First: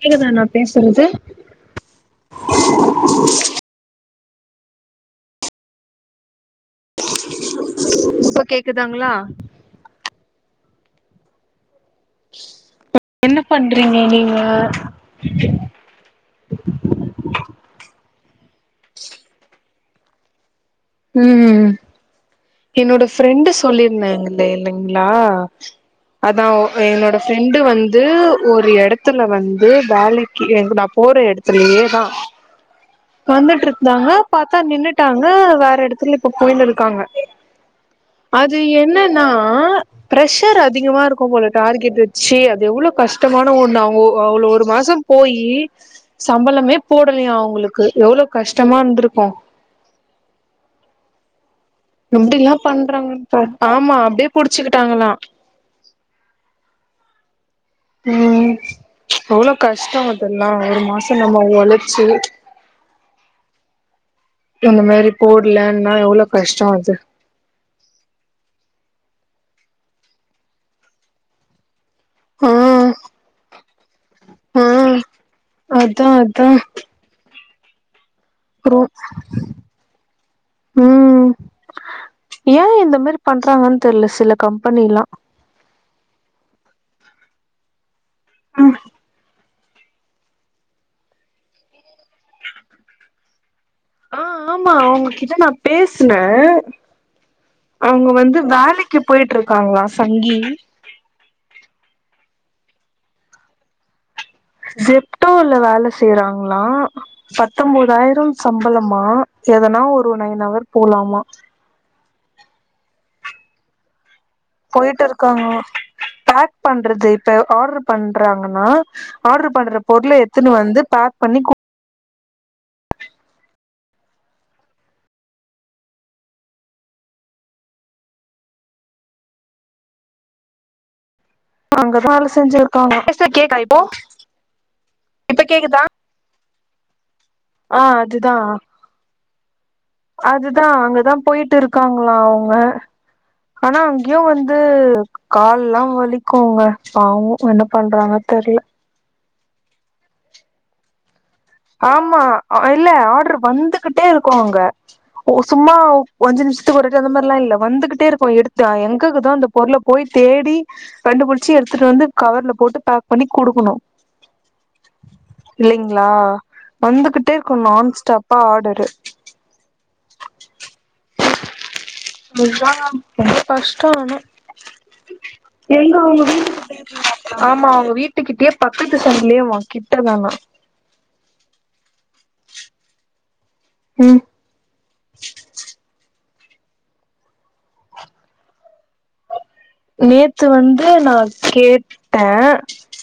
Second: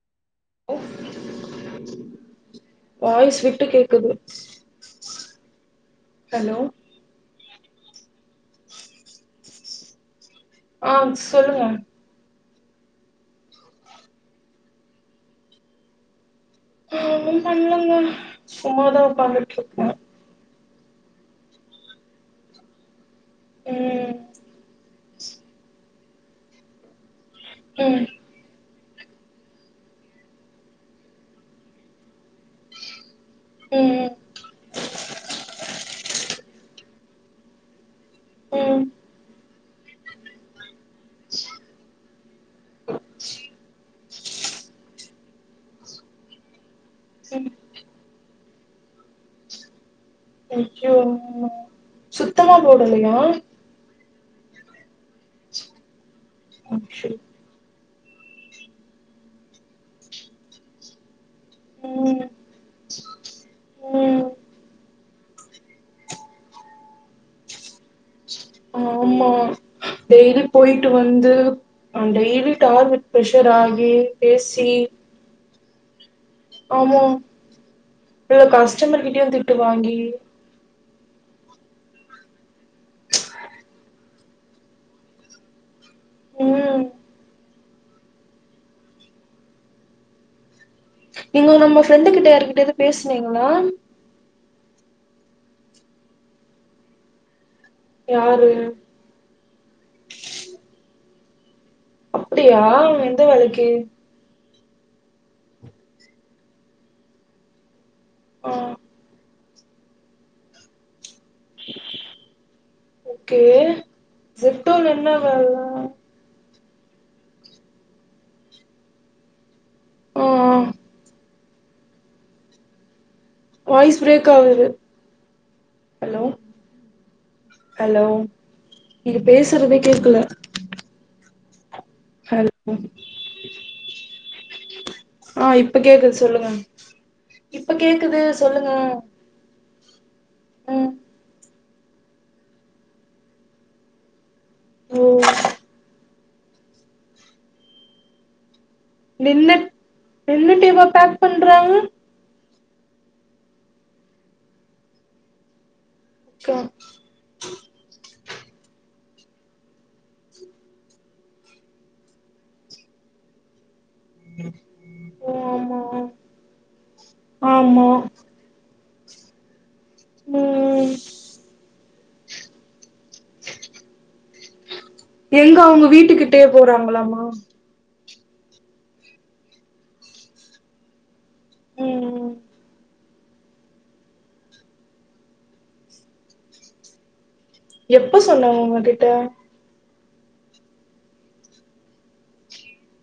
கேக்குதா நா பேசறது வாய்ஸ் விட்டு கேக்குது ஹலோ இப்ப கேக்குதாங்ளா ஆ சொல்லுங்க இப்ப என்ன பண்றீங்க நீங்க நா ஒன்னு பண்லங்க சும்மாதா உக்காந்துட்ருக்க ம் என்னோட ஃப்ரெண்டு ம் சொல்லிருந்தேங்கள இல்லங்க் நா அதா என்னோட ஃரெண்டு வந்து ம் ஒரு எட த்துல வந்து வேலைக்கு எங்க நா போற எடத்துலயேதா வந்துட்டு இருந்தாங்க ம் பாத்தா நின்னுட்டாங்க வேற எடத்துல இப்ப போயின்னு இருக்காங்க அது ம் என்னன்னா பிரஷர் அதிகமா இருக்கு போல டார்கெட் வெச்சு அது எவ்வளோ கஷ்டமான ஒண்ணு அவங்க ஒ அவ்வளோ ஒரு மாசோ போயி சம்பளமே போடலயா ம் அவங்களுக்கு எவ்வளோ கஷ்டமா இருந்து இருக்கோ ஐயோ எப்டில்லா சுத்தமா போடலையா பண்றாங்கன் பாத் ஆமா அப்டியே புடிச்சுக்கிட்டாங்களா அ சே ம் எவ்வளோ கஷ்டோ அதெல்லா ஒரு மாசோ நம்ம ஒழச்சு ம் ம் இந்த மாரி போட்லன்னா எவ்வளோ கஷ்டொ அது ஆமா டெய்லி போயிட்டு வந்து அ ஆ டெய்லி டார்கெட் பிரெஷர் ஆயி ஆ பேசி அதா அதா எ அப்றோ கஸ்டமர் கிட்டயு திட்டு வாங்கி ம் ஏ இந்த மாரி பண்றாங்கன் தெரீல சில கம்பெனில்லா ம் ம் நீங்க நம்ம ஃப்ரெண்டு கிட்ட யார்கிட்டயாது பேச்னீங்களா ஆ ஆமா அவங்ககிட்ட நா பேச்னே அவங்க வந்து யாரு வேலை க்கி போயிட்ருக்காங்களா சங்கி அப்டியா எந்த வேலைக்கு ஜெப்டோல வேல செய்றாங்க்ளா பத்தொன்பதாயிரோ ஆ சம்பளமா எதனா ஒரு நைன் அவர் போலாமா ஓகே ஜெப்டோல போயிட்டு என்ன வேலை இருக்காங்களா பாக் பண்றது இப்ப ஆர்டர் பண்றாங்கனா ஆர்டர் பண்ற பொருள ஆ எத்துனு வந்து பாக் பண்ணி கு வாய்ஸ் பிரேக் ஆகுது ஹலோ ஹலோ நீங்க பேசுறதே கேக்கல அங்க தா வேல ஹலோ செஞ்சிருக்காங்க ஆ இப்ப கேக்குது சொல்லுங்க இப்ப ஆ கேக்குது அதுதா சொல்லுங்க அதுதா ம் அங்கதா போயிட்டு இருக்காங்களா அவுங்க ஆனா அங்கேயோ வந் து ஓ கால்லா வலிக்குங்க பாவோ என்ன பண்றாங்க தெர்ல நின்னு நின்னுடேவா பேக் பண்றாங்க ஆமா இல்ல ஆர்டரு வந்துகிட்டே இருக்கு அங்க உ சும்மா அஞ்சு ஓகே நிமிஷத்துக்கு ஒரு [unintelligible] அந்த மாரிலா இல்ல வந்துகிட்டே இருக்கு எடுத்து அ எங்கக்குதோ அந்த பொருள போய் தேடி கண்டு புடிச்சு எடுத்துட்டு வந்து கவர்ல போட்டு பேக் பண்ணி குடுக்கணு ஓ ஆமா இல்லைங்க்ளா வந்துகிட்டே இருக்கு ஆமா நான் ஸ்டாப்பா ஆர்டரு ம் முஞ்சா ரொம்ப கஷ்டோ ஆனா எங்க அவுங்க வீட்டுக்கிட்டயே போறாங்களாமா ஆமா அவங்க வீட்டுக்கிட்டயே பக்கத்து சந்துலயே வா கிட்டதானா ம் ம் எப்ப சொன்னாங்க உங்ககிட்ட நேத்து வந்து நா கேட்ட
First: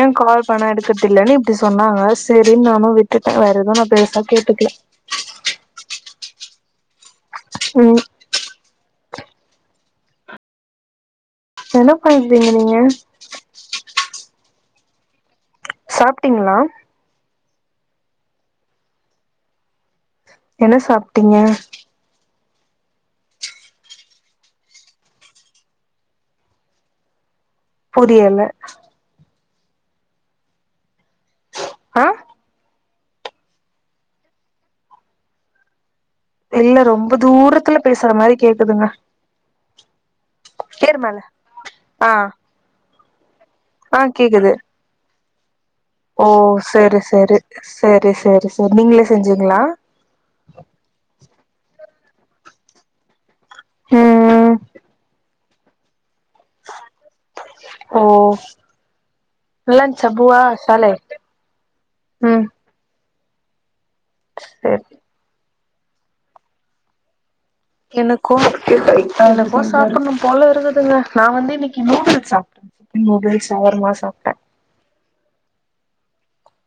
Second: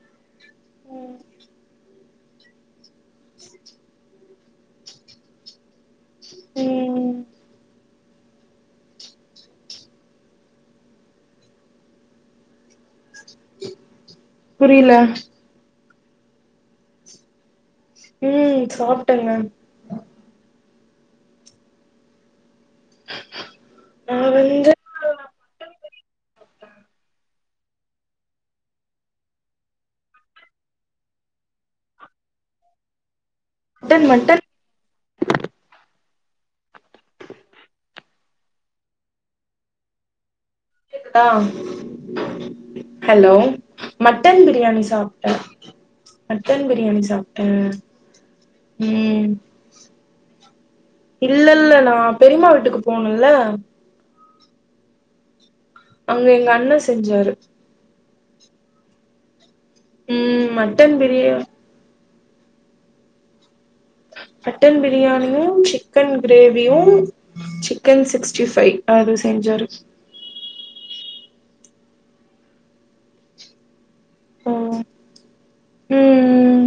ஏன் கால் பண்ண எடுக்கதில்லன்னு இப்டி சொன்னாங்க சரின் நானு விட்டுட்ட வேற எதும் நா பெருசா கேட்டுக்கல ம் ம் என்ன பண்றீங்க நீங்க புரில சாப்ட்டீங்ளா ம் சாப்ட்டங்க என்ன சாப்டீங்க நா வந்து புரியல ஆ ட்டன் மட்டன் இல்ல ரொம்ப தூரத்துல பேசற மாரி கேக்குதுங்க ஏறு மேல அ ஆ ஹலோ ஆ மட்டன் கேக்குது பிரியாணி சாப்ட் அ ஓ சரி சரி சரி சரி சரி நீங்களே ம் செஞ்சீங்ளா இல்ல இல்ல நா பெரியமா வீட்டுக்கு போனல்ல ம் ம் அங்க எங்க அண்ண செஞ்சாரு ஓ நல்லா இருஞ்சா பூவா ம் சாலே மட்டன் பிரியா ம் மட்டன் செரி பிரியாணியு சிக்கன் கிரேவியு சிக் எனக்கு எனக்கு சாப்பணு போல இருக்குதுங்க நா வந்து இன்னக்கி நூடுல்ஸ் சாப்ட நூடுல்ஸ் ஷவர்மா சாப்ட ம் ம் ம்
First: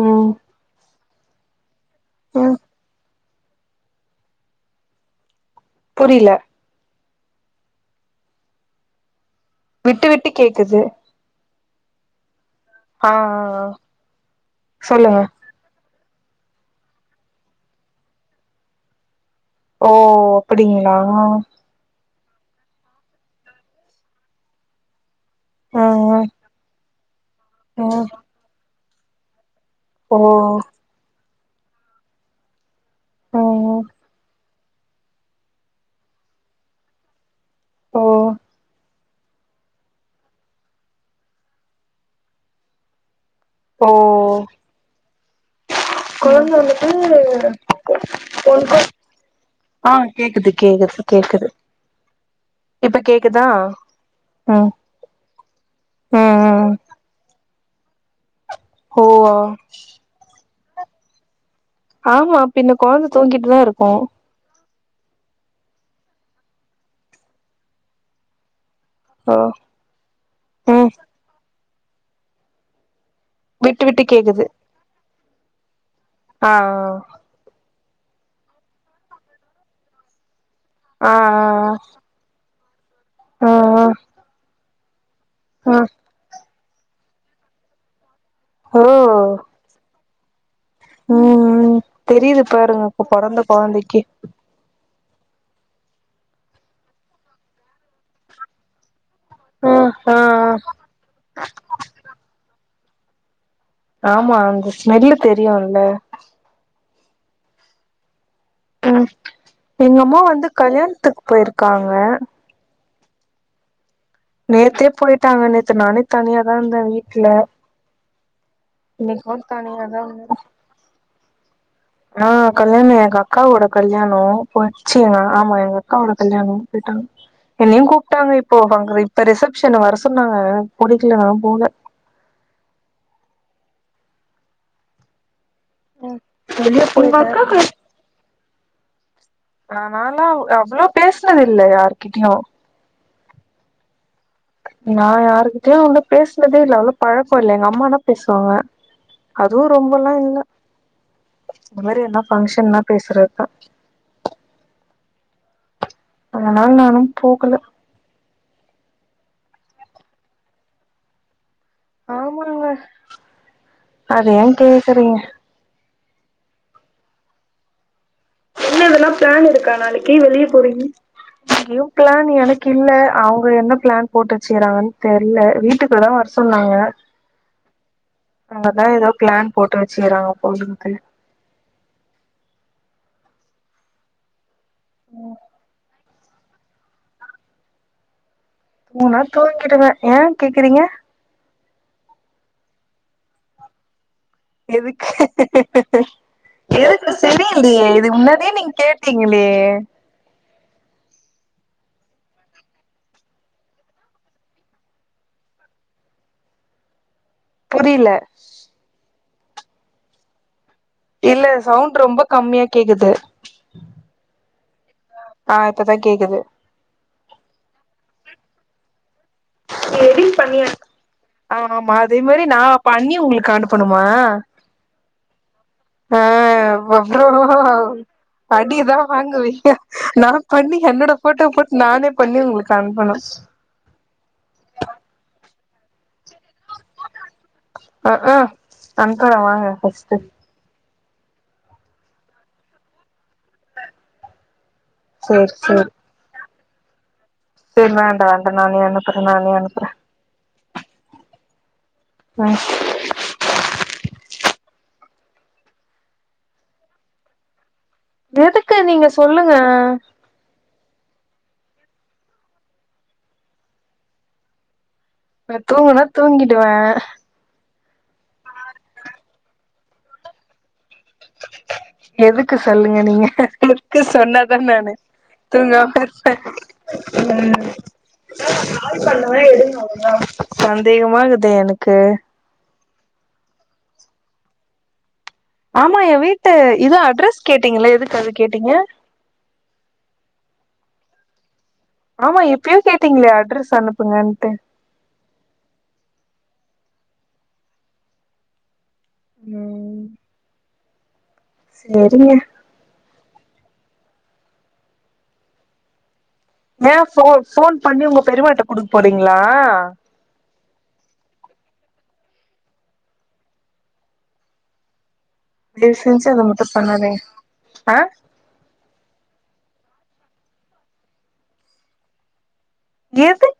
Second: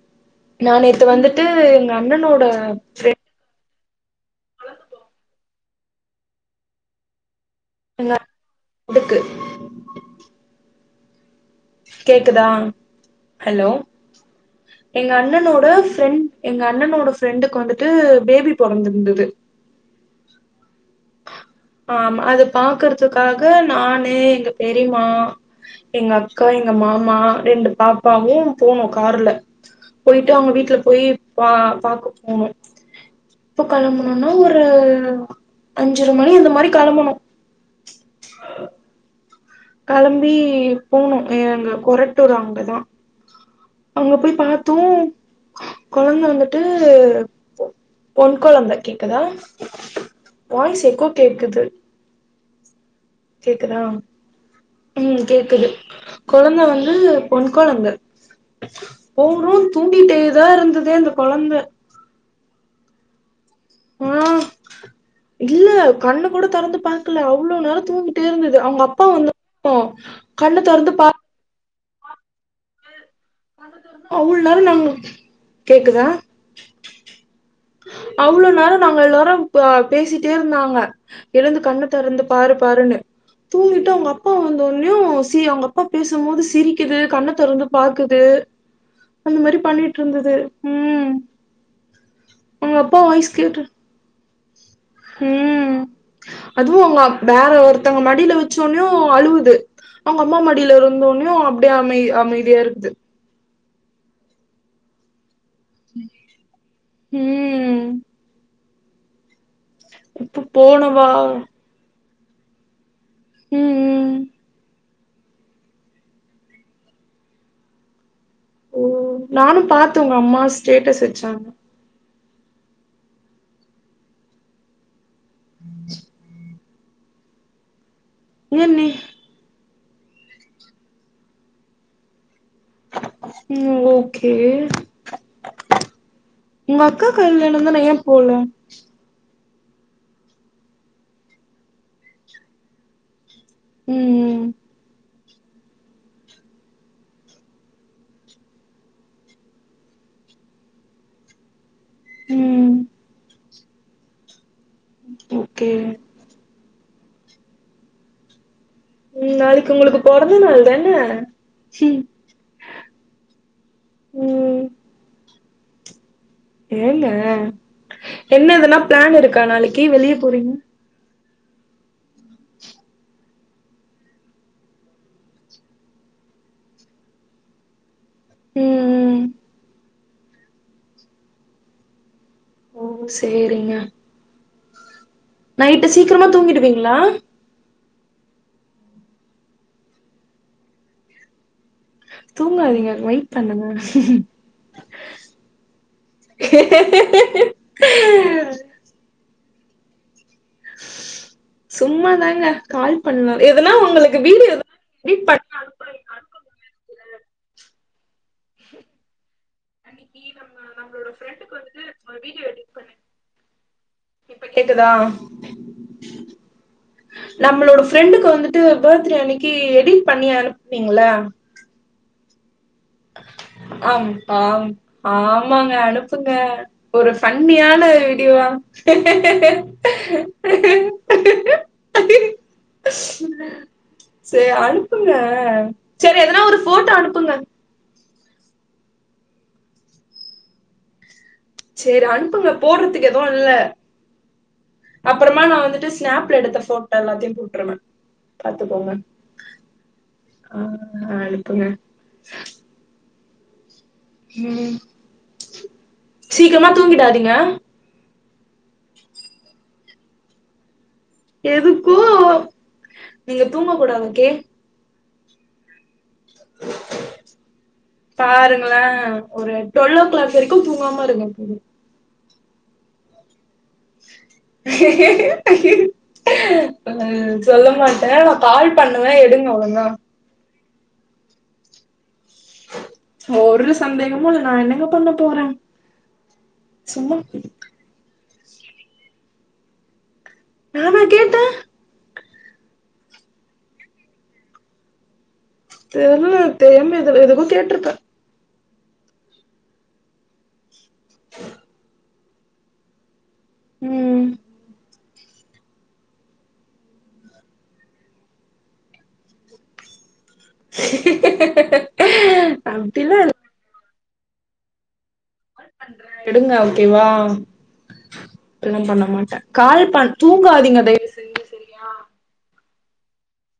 ம் நா நேத்து வந்துட்டு எங்க அண்ணனோட ம் புரில எதுக்கு விட்டு விட்டு கேக்குது கேக்குதா ஆ ஆ ஆ ஹலோ எங்க சொல்லுங்க அண்ணனோட ஃப்ரெண்ட் எங்க அண்ணனோட ஃப்ரெண்டுக்கு வந்துட்டு பேபி பொறந்திருந்துது ஓ அப்டிங்ளா ஆமா அது பாக்குறதுக்காக நானு எங்க பெரிம்மா ஆ எங்க அக் அக்கா எங்க மாமா ரெண்டு ஆ பாப்பாவு போனு கார்ல ஓ போயிட்டு அவங்க வீட்ல போய் பா பாக்க போனோ ஆ எப்ப கெளம்பனும்னா ஒரு ஒரு அஞ்சர மணி அந்த மாரி கெளம்பனு ஓ களம்பி போணு எங்க கொரட்டூர் அங்கதா ஓ அங்க போய் பாத்து கொழந்த வந்துட்டு பொண் ஒன் கொழந்த கொ கேக்குதா ஆ கேக்குது வாய்ஸ் கேக்குது எக்கோ கேக்குது இப்ப கேக்குது கேக்குதா ம் கேக்குது ம் கொழந்த ம் வந்து பொண் கொழந்த ஓ போறோம் தூக்கிட்டே தா இருந்துதே அந்த கொழந்த ஆமா பின்ன கொழந்த தூங்கிட்டு தா இருக்கும் ஆ இல்ல கண்ணு கூட திறந்து பாக்கல அவ்ளோ நேரம் தூங்கிட்டே இருந்தது அவுங்க அப் பா வந்த ஓ கண்ணு ம் திறந்து பா விட்டு விட்டு அவ்ளோ கேக்குது நேரம் நாங்க கேக்குதா ஆ அவ்ளோ நேரம் நாங்க எல்லாரும் பேசிட்டே இருந்தாங்க ஆ ஆ எழுந்து கண்ணு திறந்து பாரு பாருன்னு ஆ தூங்கிட்டு அவுங்க அப்பா வந்த உடனையு சி அவுங்க ஆ அப்பா பேசு போது சிரிக்குது கண்ண திறந்து பாக்குது அந்த மாதிரி பண்ணிட்டு இருந்தது ம் உம் தெரியுது அவங்க பாருங்க அப்பா இப்ப பெறந்த கொழந்தைக்கு உம் அதுவும் அவுங்க வேற ஒருத்தவுங்க மடியில வ ச்சோனையு அழுவுது ஆ ஆ அவுங்க அம்மா மடியில இருந்தோனையு அப்படியே அமை அமைதியா இருக்குது ஆமா அந்த ஸ்மெல்லு தெரியும்ல்ல உம் எங்க அம்மா இப்ப வந்து போனவா கல்யாணத்துக்கு போயிருக்காங்க உம் உம் நேத்தே போயிட்டாங்க நேத்து நானே தனியாதா இருந்தேன் வீட்டுல ஓ நானும் பாத்தே தனியாதா உங்க இருந்தே அம்மா ஸ்டேட்டஸ் வச்சாங்க ஆ கல்யாணம் எங்க அக்காவோட கல்யாணம் போயிச்சுண்ணா ஆமா எங்க அக்காவோட கல்யாணம் போயிட்டாங்க என்னையு கூப்ட்டாங்க இப்போ ஏன் நீ அங்க இப்ப ரிசப்ஷன் வர சொன்னாங்க புடிக்கலா அதா போல உம் ஓகே உங்க வெளிய அக்கா போயிட்டே கல்யாணம் தான ஏன் போல நானா நாலா அவ்வளோ பேசினது இல்ல யாருகிட்டயு உம் நா யாருக்கிட்டயு அவ்ளோ பேசுனதே இல்ல அவ்ளோ பழக்கம் இல்ல எங்க அம்மானா பேசுவாங்க அதுவு ரொம்பல்லா இல்ல இந்த மாதிரி எதுனா ம் ஃபங்க்ஷன்னா பேசுறதா ஓகே அதனால நானும் போகல உம் நாளைக்கு உங்களுக்கு பொறந்த நாள் தான ம் ஆமாங்க அத ஏன் ம் கேக்குறீங்க ஏங்க என்ன எதுனா பிளான் இருக்கா நாளைக்கு வெளிய போறீங்க உ எங்கயு பிளான் எனக்கு இல்ல அவுங்க என்ன பிளான் போட்டு வச்சிகுறாங்கன் தெரில வீட்டுக்கு தான் வர சொன்னாங்க அங்கதா ஏதோ ம் பிளான் போட்டு வச்சிக்குறாங்க போல்ருக்கு ஓ சேரிங்க நைட்டு சீக்கிரமா தூங்கிடுவீங்களா தூங்குனா தூங்கிடுவே ஏன் கேக்குறீங்க தூங்காதீங்க வெயிட் பண்ணுங்க எதுக்கு எதுக்கு சரியில்லையே இது முன்னதே நீங்க கேட் டீங்களே சும்மா தாங்க கால் பண்ண எதுனா உங்களுக்கு வீடியோ எதனா எடிட் பண் புரில அன்னைக்கு நம்ம நம்மளோட இல்ல ஃப்ரெண்டுக்கு வந்துட்டு சவுண்ட் ஒரு ரொம்ப வீடியோ கம்மியா எடிட் பண்ண கேக்குது இப்ப கேக்குதா ஆ இப்பதா கேக்குது நம்மளோட ஃப்ரெண்டுக்கு வந்துட்டு பர்த்டே அன்னைக்கி எடிட் பண்ணி அனுப்னீங்கள ஆ ஆமா அதே மாரி நா பண்ணி உங்களுக் அனுப்பனுமா ஆம் ஆம் ஆமாங்க ஆ அனுப்புங்க ஒரு அப்றோ ஃபன்னியான வீடியோவா அடிதா வாங்குவீங்க நா பண்ணி என்னோட ஃபோட்டோ போட் நானே பண்ணி உங்களுக் அனுப்பனு சே அனுப்புங்க சேரி எதனா ஒரு ஃபோட்டோ அனுப்புங்க அ அ அனுப்பற வாங்க ஃபஸ்ட்டு சேரி அனுப்புங்க போட்றதுக்கு எதுவு இல்ல அப்புறமா சேரி நா வந்துட்டு ஸ்நாப்ல எடுத்த ஃபோட்டோ எல்லாத்யு சேர் வேண்டா வேண்டா நானே அனுப்புற நானே அனுப்புற ஆ அனுப்புங்க ம் ம் சீக்ரமா தூங்கிடாதீங்க எதுக்கு நீங்க சொல்லுங்க எதுக்கோ நீங்க தூங்க கூடாது ஓகே நா தூங்குனா தூங்கிடுவ பாருங்ள ஒரு டொல்லோ கிளாக் வரைக்கு தூங்காம இருங்க போது எதுக்கு சொல்லுங்க நீங்க க்கு சொன்னதா நானு தூங்காம இர்ப்ப ம் சொல்ல மாட்டே நா கால் பண்ணுவே பண்ணுவ எடுங்க ஒழுங்கா ஓகேவா சந்தேகமாகுது எனக்கு ஒரு சந்தேகமு இல்ல நா என்னங்க பண்ண போற ஆமா என் வீட்டு இது அட்ரஸ் கேட்டீங்கல எதுக்கு அது கேட்டீங்க நானா கேட்ட ஆமா எப்யோ கேட்டீங்ளே அட்ரஸ் அனுப்புங்கன்ட்டு தெர்ல தெரியாம இது எதுக்கோ கேட்ருப்ப ம் ஹ [inaudible] சரிங்க ம் ஏன் ஃபோ ஃபோன் பண்ணி உங்க பெரிமாட்ட குடுக் போறீங்ளா [unintelligible] ச [unintelligible] அப்டிலா இல் தயவு செஞ்சு அத எடுங்க மட்டு ஓகே வா பண்ணாதீங்க ஆ அப்டிலா பண்ண மாட்ட கால் பண் தூங்காதீங்க தய்வு ஏது